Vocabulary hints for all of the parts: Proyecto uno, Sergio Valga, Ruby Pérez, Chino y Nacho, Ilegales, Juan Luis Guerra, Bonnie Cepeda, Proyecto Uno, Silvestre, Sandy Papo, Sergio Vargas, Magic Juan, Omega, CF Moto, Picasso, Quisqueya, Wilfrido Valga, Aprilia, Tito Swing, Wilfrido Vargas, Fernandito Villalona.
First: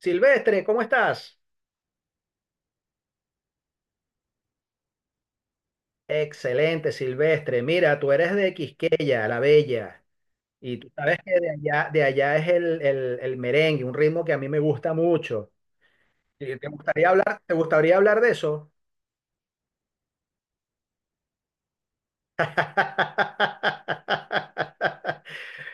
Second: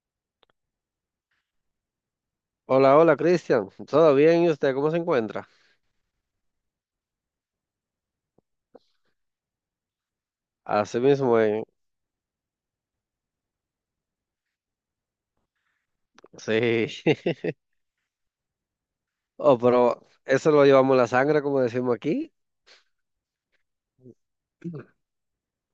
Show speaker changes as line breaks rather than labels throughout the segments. Silvestre, ¿cómo estás?
Hola, hola, Cristian. ¿Todo bien? ¿Y usted cómo se encuentra?
Excelente, Silvestre. Mira, tú eres de Quisqueya, la Bella, y tú
Así
sabes
mismo,
que de
eh.
allá, de allá es el merengue, un ritmo que a mí me gusta mucho. ¿Y ¿Te
Sí.
gustaría hablar, te gustaría hablar de eso?
Oh, pero eso lo llevamos en la sangre, como decimos aquí.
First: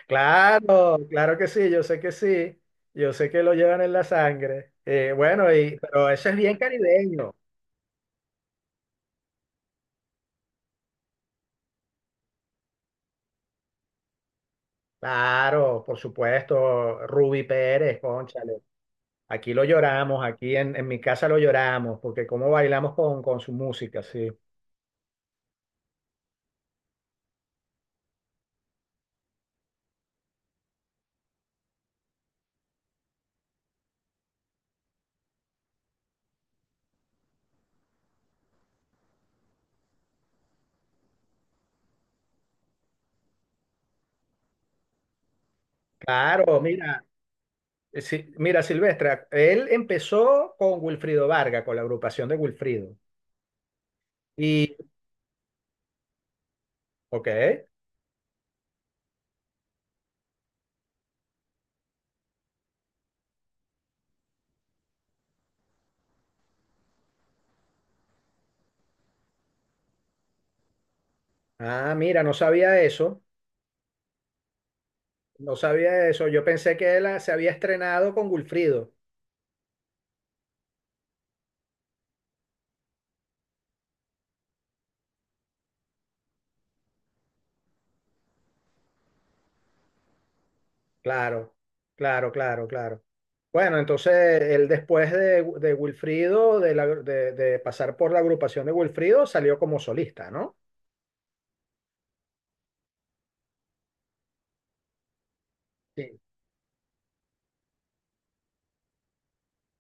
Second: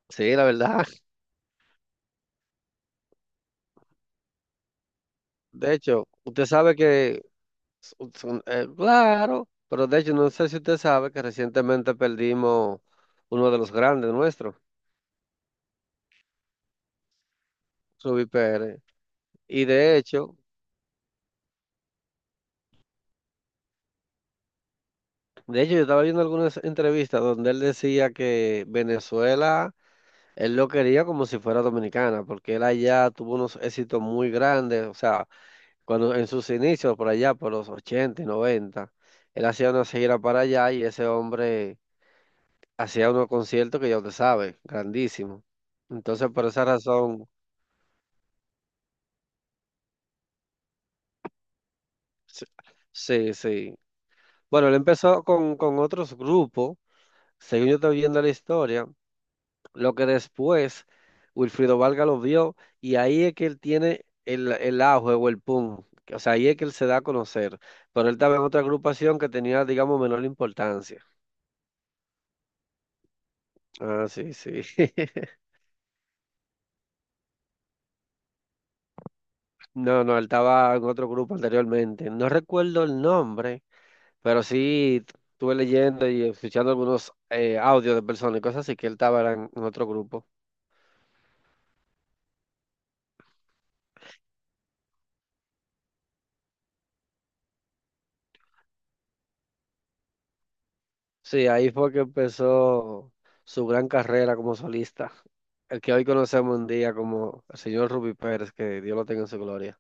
Sí, la verdad.
Claro, claro que sí, yo sé que sí, yo sé que lo llevan en la sangre. Bueno,
De
pero
hecho,
eso es
usted
bien
sabe que,
caribeño.
claro, pero de hecho no sé si usted sabe que recientemente perdimos uno de los grandes nuestros,
Claro, por supuesto, Ruby Pérez,
Ruby
cónchale.
Pérez.
Aquí lo
Y de
lloramos,
hecho,
aquí en mi casa lo lloramos, porque cómo bailamos con su música, sí.
de hecho yo estaba viendo algunas entrevistas donde él decía que Venezuela. Él lo quería como si fuera dominicana, porque él allá tuvo unos éxitos muy grandes, o sea, cuando en sus inicios por allá, por los 80 y 90, él hacía una gira para allá y ese hombre hacía unos conciertos que ya usted sabe, grandísimos. Entonces, por
Claro,
esa
mira,
razón,
sí, mira, Silvestre, él empezó con Wilfrido Vargas, con la agrupación de
sí,
Wilfrido.
sí. Sí. Bueno, él
Y,
empezó con otros grupos,
ok,
según yo estoy viendo la historia. Lo que después Wilfrido Valga lo vio y ahí es que él tiene el auge o el pum. O sea, ahí es que él se da a conocer. Pero él estaba en otra agrupación que tenía, digamos, menor importancia.
mira, no sabía eso,
Ah, sí, sí.
no sabía eso. Yo pensé que él se había estrenado con Wilfrido.
No, no, él estaba en otro grupo anteriormente. No recuerdo el nombre, pero sí estuve leyendo y escuchando algunos audios de personas y cosas así que él estaba era en otro grupo.
Claro, claro, claro, claro. Bueno, entonces él después de Wilfrido, de pasar por la agrupación de Wilfrido, salió como solista, ¿no?
Sí, ahí fue que empezó su gran carrera como solista. El que hoy
Sí.
conocemos un día como el señor Ruby Pérez, que Dios lo tenga en su gloria.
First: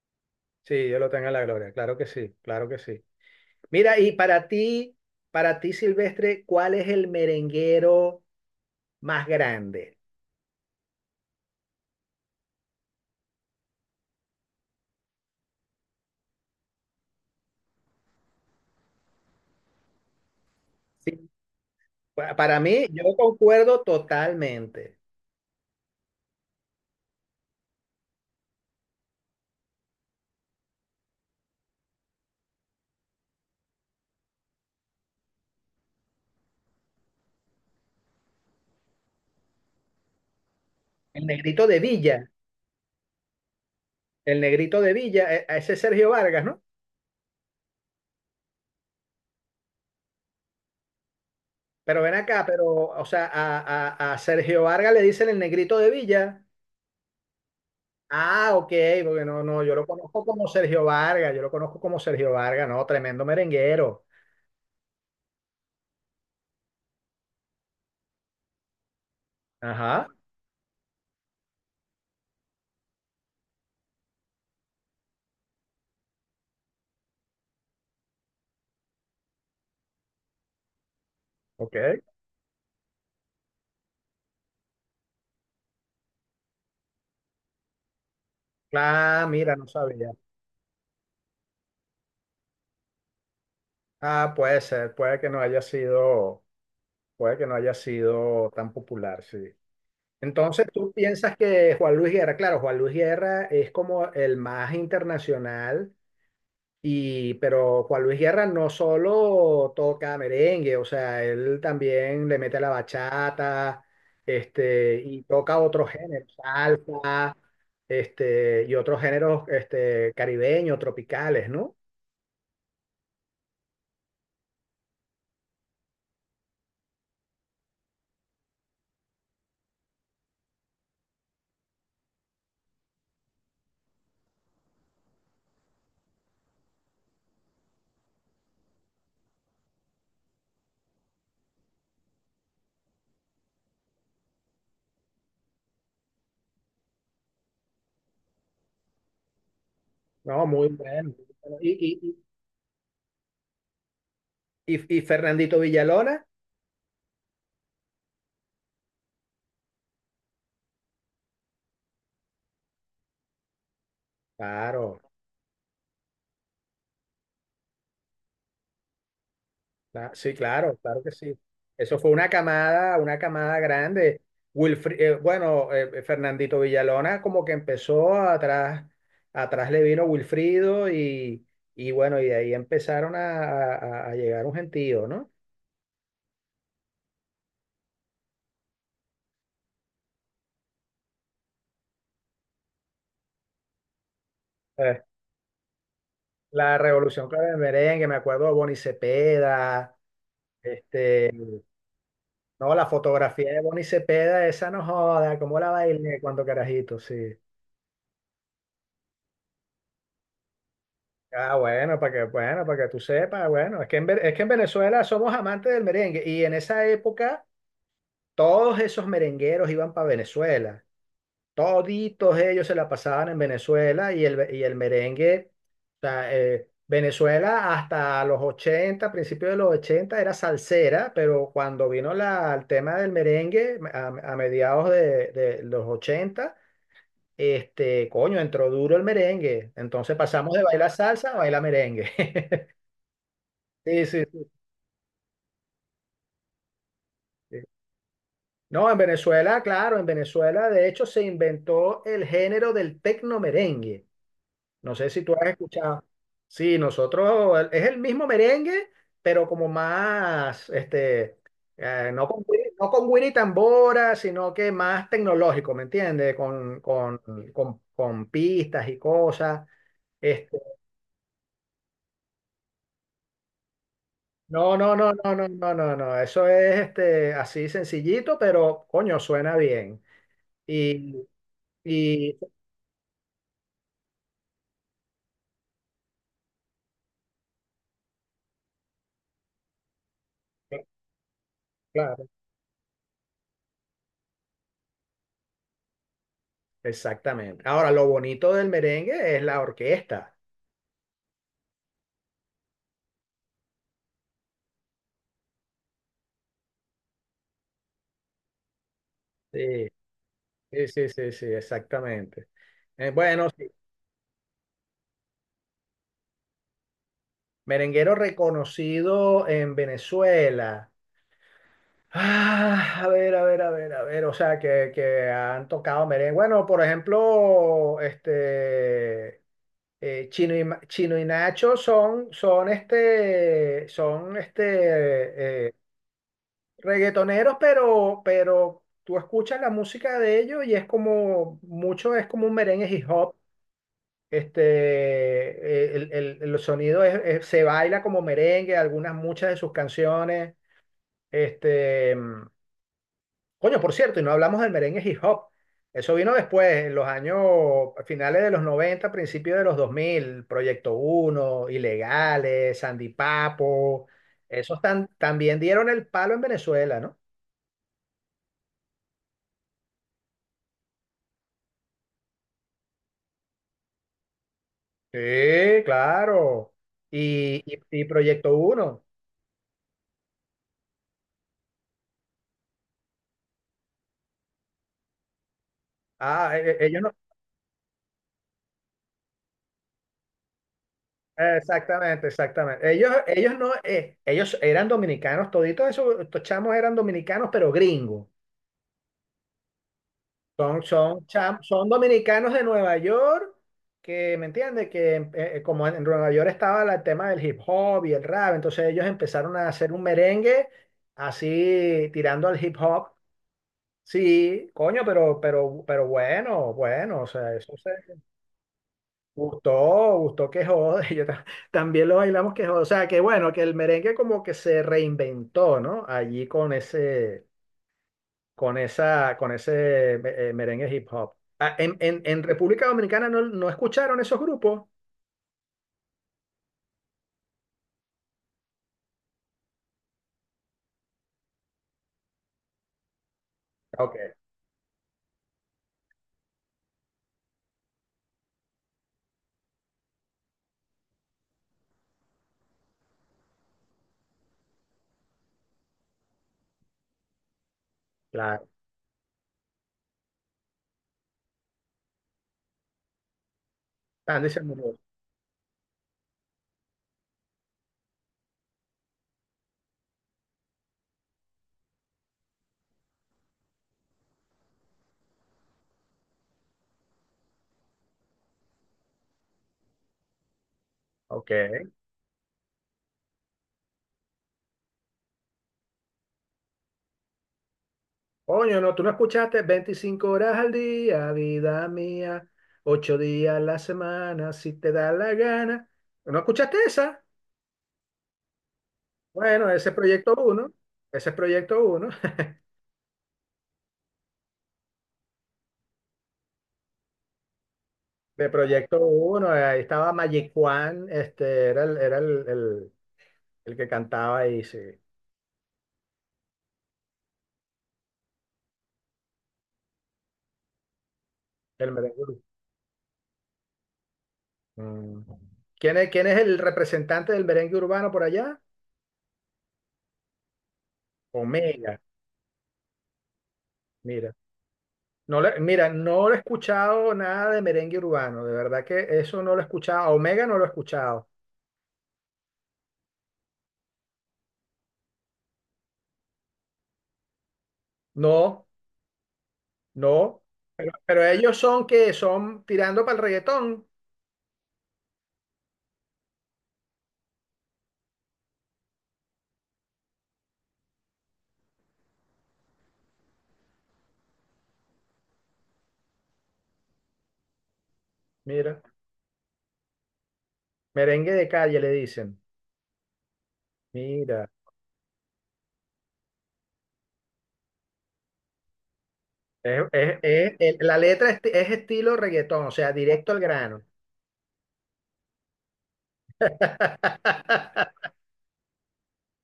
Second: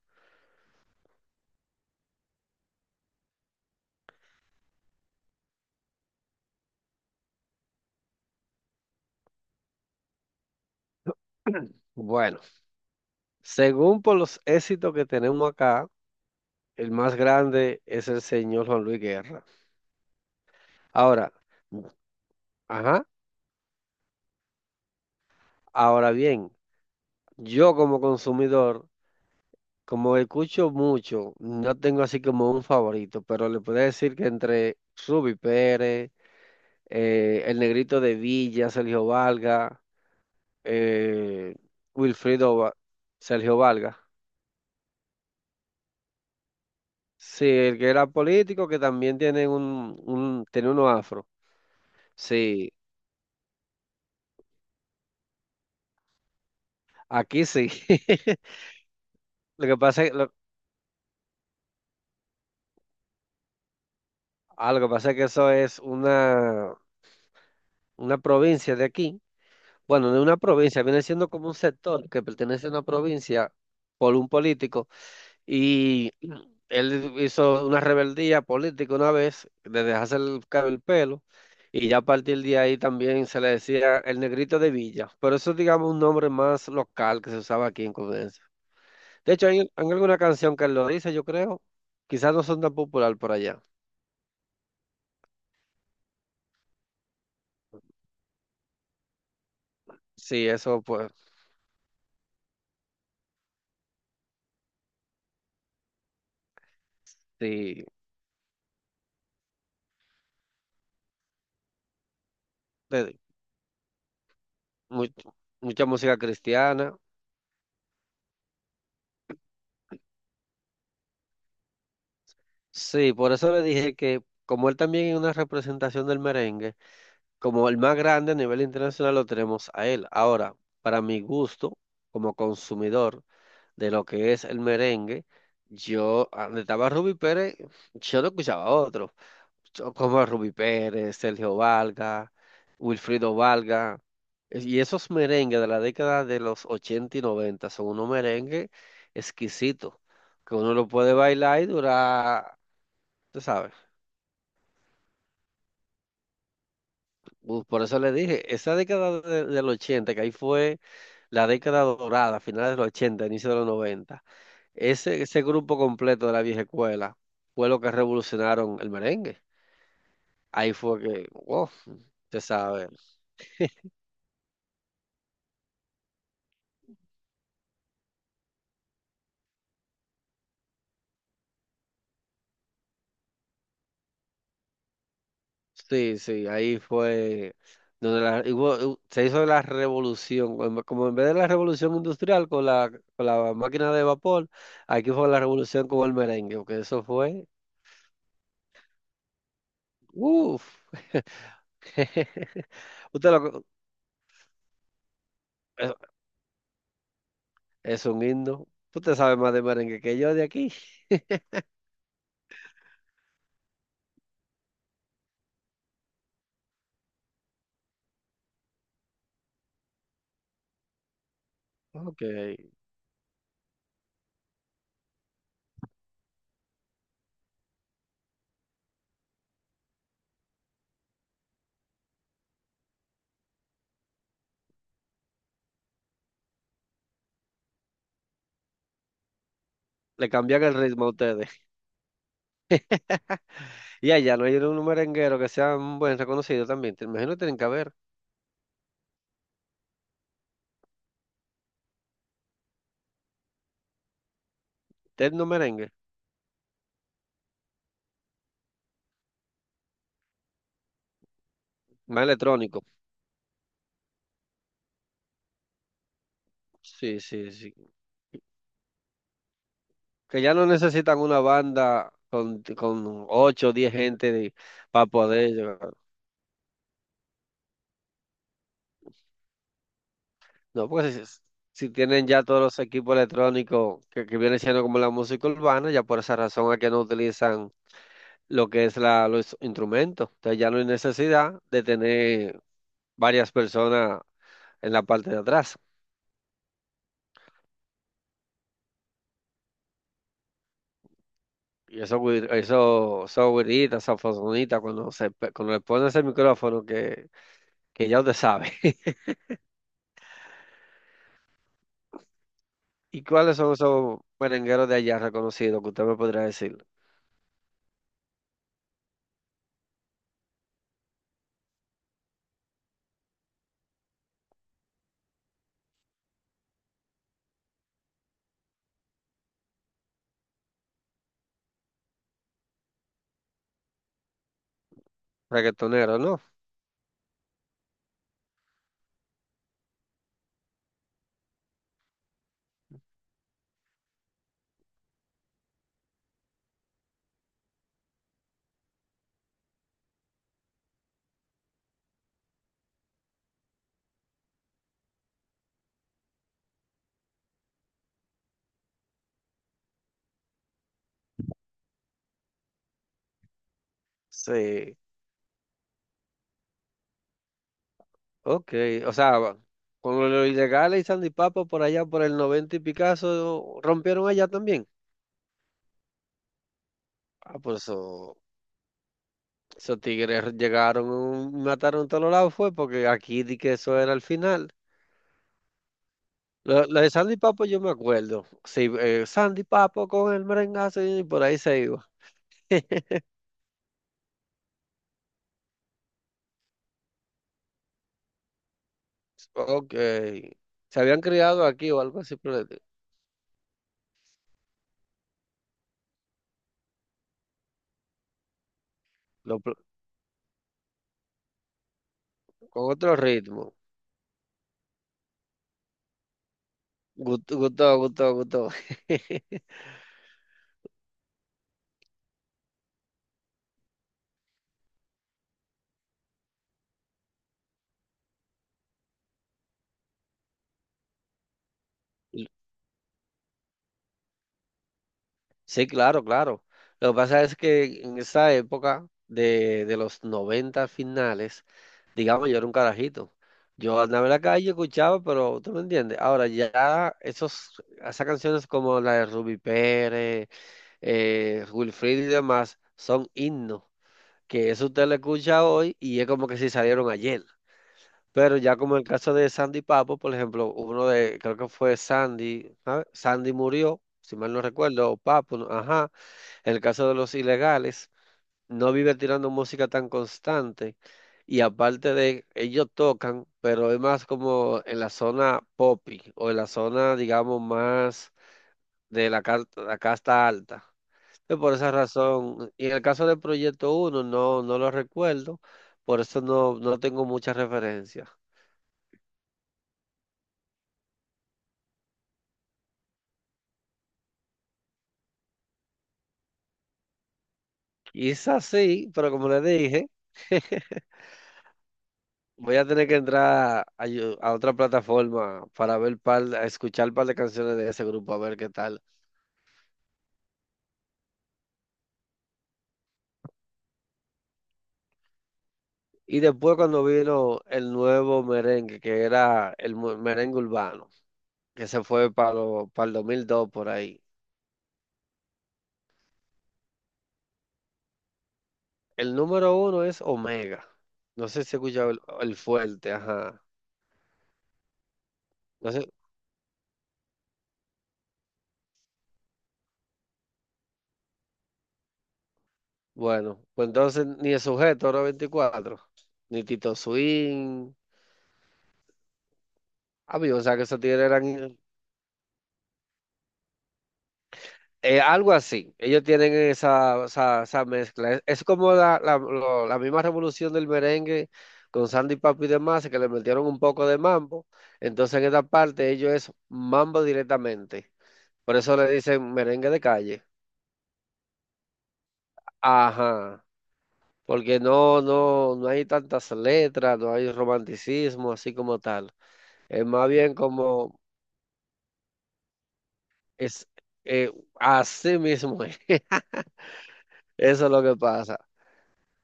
Sí, Dios lo tenga en la gloria, claro que sí, claro que sí. Mira, y para ti, Silvestre, ¿cuál es el merenguero más grande?
Bueno, según por los éxitos que tenemos acá, el más grande es el señor Juan Luis Guerra.
Sí,
Ahora,
para mí, yo
ajá,
concuerdo totalmente.
ahora bien, yo como consumidor, como escucho mucho, no tengo así como un favorito, pero le puedo decir que entre Ruby Pérez, el Negrito de Villa, Sergio Valga,
El
eh,
negrito de Villa,
Wilfrido Va- Sergio Valga.
el negrito de Villa, a ese es Sergio Vargas, ¿no?
Sí, el que era político, que también tiene un tiene uno afro.
Pero ven acá,
Sí,
o sea, a Sergio Vargas le dicen el negrito de Villa.
aquí sí.
Ah, ok, porque no, no,
Lo
yo
que
lo
pasa es,
conozco
lo,
como Sergio Vargas, yo lo conozco como Sergio Vargas, no, tremendo merenguero.
lo que pasa es que eso es una provincia de aquí.
Ajá,
Bueno, de una provincia, viene siendo como un sector que pertenece a una provincia por un político. Y él hizo una rebeldía política una vez, de dejarse el pelo. Y
ok.
ya a partir de ahí también se le decía el negrito de Villa. Pero eso es, digamos, un nombre más local que se usaba aquí en Colombia.
Ah,
De hecho,
mira,
hay,
no
hay
sabía.
alguna canción que él lo dice, yo creo. Quizás no son tan popular por allá.
Ah, puede ser, puede que no haya sido, puede que no haya sido tan popular, sí.
Sí,
Entonces,
eso
¿tú
pues,
piensas que Juan Luis Guerra, claro, Juan Luis Guerra es como el más internacional, pero
sí.
Juan Luis Guerra no solo toca merengue, o sea, él también le mete la
de-
bachata,
mu-
y toca
mucha
otros
música
géneros,
cristiana.
y otros géneros, caribeños, tropicales, ¿no?
Sí, por eso le dije que como él también es una representación del merengue, como el más grande a nivel internacional lo tenemos a él. Ahora, para mi gusto, como consumidor de lo que es el merengue, yo, donde estaba Ruby Pérez, yo no escuchaba a otro. Como Ruby Pérez, Sergio Valga, Wilfrido Valga. Y esos merengues de la década de los 80 y 90 son unos merengues exquisitos,
No,
que
muy
uno lo puede
bueno.
bailar y
Y, y-
durar, tú sabes.
y Fernandito Villalona,
Por eso le dije, esa década del 80, que ahí fue la década dorada, finales de los 80, inicio de los 90,
claro,
ese grupo completo de la vieja escuela fue lo que revolucionaron el merengue.
sí,
Ahí
claro,
fue
claro que
que,
sí.
wow,
Eso fue una
usted sabe.
camada, una camada grande. Bueno, Fernandito Villalona como que empezó atrás, atrás le vino Wilfrido y bueno, y de ahí empezaron a llegar un gentío, ¿no?
Sí, sí, ahí fue donde la, y hubo- hu- se hizo la revolución, como en vez de la revolución industrial con la máquina de vapor,
Eh,
aquí fue la revolución con el merengue,
la
que eso
Revolución
fue,
Clara del Merengue, me acuerdo de Bonnie Cepeda,
uff.
este, no, la
usted lo,
fotografía de
co-
Bonnie Cepeda, esa no joda, cómo la
es
bailé cuando carajito, sí.
es un himno, usted sabe más de merengue que yo de aquí.
Ah, bueno, bueno, para que tú sepas, bueno, es que en Venezuela somos amantes del merengue y en esa época todos esos merengueros iban para Venezuela,
Ok,
toditos ellos se la pasaban en Venezuela y el merengue, o sea, Venezuela hasta los 80, principios de los 80 era salsera, pero cuando vino el tema del merengue a mediados de los 80, coño, entró duro el merengue, entonces
le
pasamos de
cambian el
bailar
ritmo a
salsa a
ustedes.
bailar merengue. Sí,
Y
sí,
allá
sí,
no hay un merenguero que sea un buen reconocido también, te imagino que tienen
sí.
que haber.
No, en Venezuela, claro, en Venezuela de hecho se inventó el género del tecno merengue. No sé si tú
Tecno
has
merengue,
escuchado. Sí, nosotros es el mismo merengue, pero como más,
más
no con, güiri-
electrónico,
no con güiri tambora, sino que más tecnológico, ¿me entiendes? Con, con,
sí, sí,
con,
sí.
con pistas y cosas.
Que
Este,
ya no necesitan una banda con 8 o 10 gente
no, no,
para
no, no, no,
poder
no,
llegar.
no, no. Eso es así sencillito, pero coño, suena bien.
No, porque si,
Y.
si si tienen
Y
ya todos los equipos electrónicos que vienen siendo como la música urbana, ya por esa razón es que no utilizan lo que es los instrumentos. Entonces ya no hay necesidad de
Claro,
tener varias personas en la parte de atrás.
exactamente. Ahora, lo bonito del merengue es la orquesta.
Y eso, güiritas, saxofonitas, cuando le pones el micrófono que ya usted sabe.
Sí, sí, sí, sí, sí, exactamente.
¿Y
Bueno,
cuáles
sí,
son esos merengueros de allá reconocidos que usted me podría decir?
merenguero reconocido en Venezuela. Ah, a ver, a ver, a ver, a ver, o sea, que han tocado merengue. Bueno, por ejemplo, Chino y Nacho son
Reggaetoneros, ¿no?
reggaetoneros, pero tú escuchas la música de ellos y es como, mucho es como un merengue hip hop. El sonido se baila como merengue, muchas de sus canciones. Este, mm, Coño, por cierto, y no hablamos del merengue hip hop. Eso vino después, en los años a finales de los 90, principios de los 2000, Proyecto uno, Ilegales, Sandy Papo,
Sí,
también dieron el palo en Venezuela, ¿no?
ok. O sea, con los ilegales y Sandy Papo por allá, por el 90 y Picasso, rompieron allá también.
Sí, claro.
Ah,
Y,
pues
y, y Proyecto uno.
esos tigres llegaron, y mataron a todos los lados, fue porque aquí di que eso era el final.
Ah,
Lo, lo
ellos
de
no.
Sandy Papo yo me acuerdo. Sí, Sandy Papo con el merengazo y por ahí se iba.
Exactamente, exactamente. Ellos, ellos no, ellos eran dominicanos, estos chamos eran dominicanos, pero gringos.
Ok.
Son,
Se habían
son, cham-
criado
son
aquí o algo así.
dominicanos de
Pero,
Nueva York, que, ¿me entiendes? Que como en Nueva York estaba el tema del hip hop y el rap, entonces ellos empezaron a hacer un merengue así tirando al hip
con
hop.
otro ritmo.
Sí, coño, pero bueno, o sea,
Gustó,
eso se...
gustó, gustó, gustó.
Gustó, gustó que jode. Yo también lo bailamos que jode. O sea, que bueno, que el merengue como que se reinventó, ¿no? Allí con ese merengue hip hop. Ah, en República Dominicana no escucharon esos grupos.
Sí, claro, claro. Lo que pasa es que en esa época de los 90 finales, digamos, yo era un carajito. Yo
Ok,
andaba en la calle, escuchaba, pero tú me entiendes. Ahora ya esas canciones como la de Ruby Pérez, Wilfried y demás, son himnos, que eso usted lo escucha hoy y es como que si salieron ayer. Pero
claro.
ya como en el caso de Sandy Papo, por ejemplo, uno de, creo que fue Sandy, ¿sabe? Sandy murió, si
Están
mal no
diciendo no.
recuerdo, o Papo, ajá. En el caso de los ilegales, no vive tirando música tan constante. Y aparte de, ellos tocan, pero es más como en la zona poppy o en la zona, digamos, más de la casta alta.
Ok.
Entonces, por esa razón, y en el caso del Proyecto Uno no, no lo recuerdo, por eso no, no tengo muchas referencias.
Coño, no, tú no escuchaste 25 horas al día, vida mía, 8 días a la semana, si te da la gana. ¿No escuchaste esa?
Quizás sí, pero como le
Bueno, ese es
dije.
Proyecto uno. Ese es Proyecto uno.
Voy a tener que entrar a otra plataforma para ver a escuchar un par de canciones de ese grupo, a
De
ver qué
Proyecto
tal.
uno ahí estaba Magic Juan, era el que cantaba ahí, sí,
Y después cuando vino el nuevo merengue, que era el merengue urbano, que
el
se
merengue
fue
urbano.
para el 2002 por ahí.
Mm. ¿Quién es el representante del merengue urbano por allá?
El número uno es Omega. No sé si
Omega,
escucha el fuerte, ajá.
mira. Mira,
No sé,
no lo he escuchado nada de merengue urbano, de verdad que eso no lo he escuchado, a Omega no lo he escuchado.
bueno, pues entonces ni el sujeto era 24, ni Tito Swing.
No,
Ah,
no,
bien, o sea que
pero,
esos tigres
pero ellos
eran.
son que son tirando para el reggaetón,
Algo así. Ellos tienen esa mezcla. Es como la misma revolución del merengue con Sandy Papo y demás, que le metieron un poco de mambo. Entonces en esta parte ellos es mambo directamente. Por
mira,
eso le dicen merengue de calle.
merengue de calle le dicen,
Ajá.
mira.
Porque no, no, no hay tantas letras, no hay romanticismo así como tal. Es más bien
La
como
letra es estilo reggaetón, o sea, directo al grano.
es eh, así mismo. Es. Eso es lo que pasa.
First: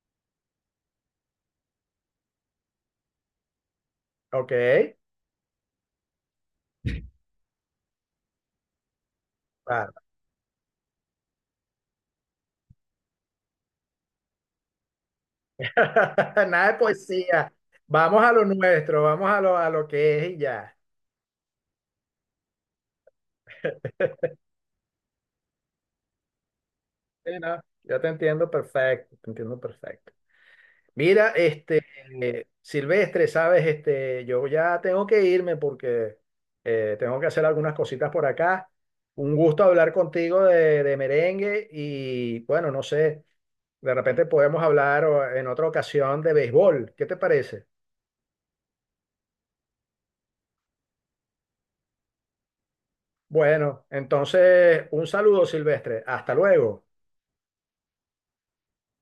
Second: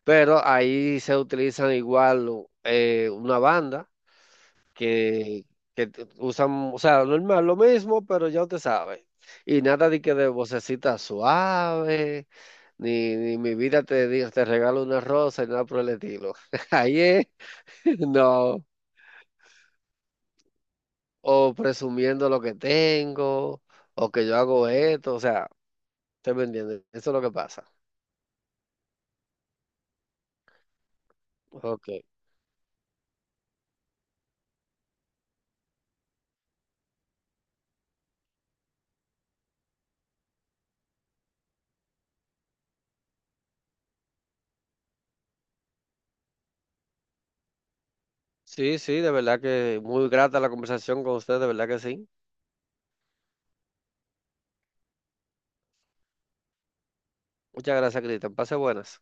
Pero ahí se utilizan igual una banda
Ok,
que, usan, o sea, normal, lo mismo, pero ya usted sabe. Y nada
claro.
de que de vocecita suave, ni mi vida te regalo una rosa, y nada por el estilo.
Nada de
Ahí es,
poesía. Vamos a lo
no,
nuestro, a lo que es y ya.
o presumiendo lo que tengo, o que yo hago esto, o sea, ¿usted me entiende? Eso es lo que
Sí, no,
pasa.
yo te entiendo perfecto, te entiendo perfecto. Mira,
Ok.
Silvestre, sabes, yo ya tengo que irme porque tengo que hacer algunas cositas por acá. Un gusto hablar contigo de merengue y bueno, no sé, de repente podemos hablar en otra ocasión de béisbol. ¿Qué te parece?
Sí, sí, de verdad que muy grata la conversación con usted, de verdad que sí.
Bueno, entonces, un saludo, Silvestre. Hasta luego.
Muchas gracias, Cristian. Pase buenas.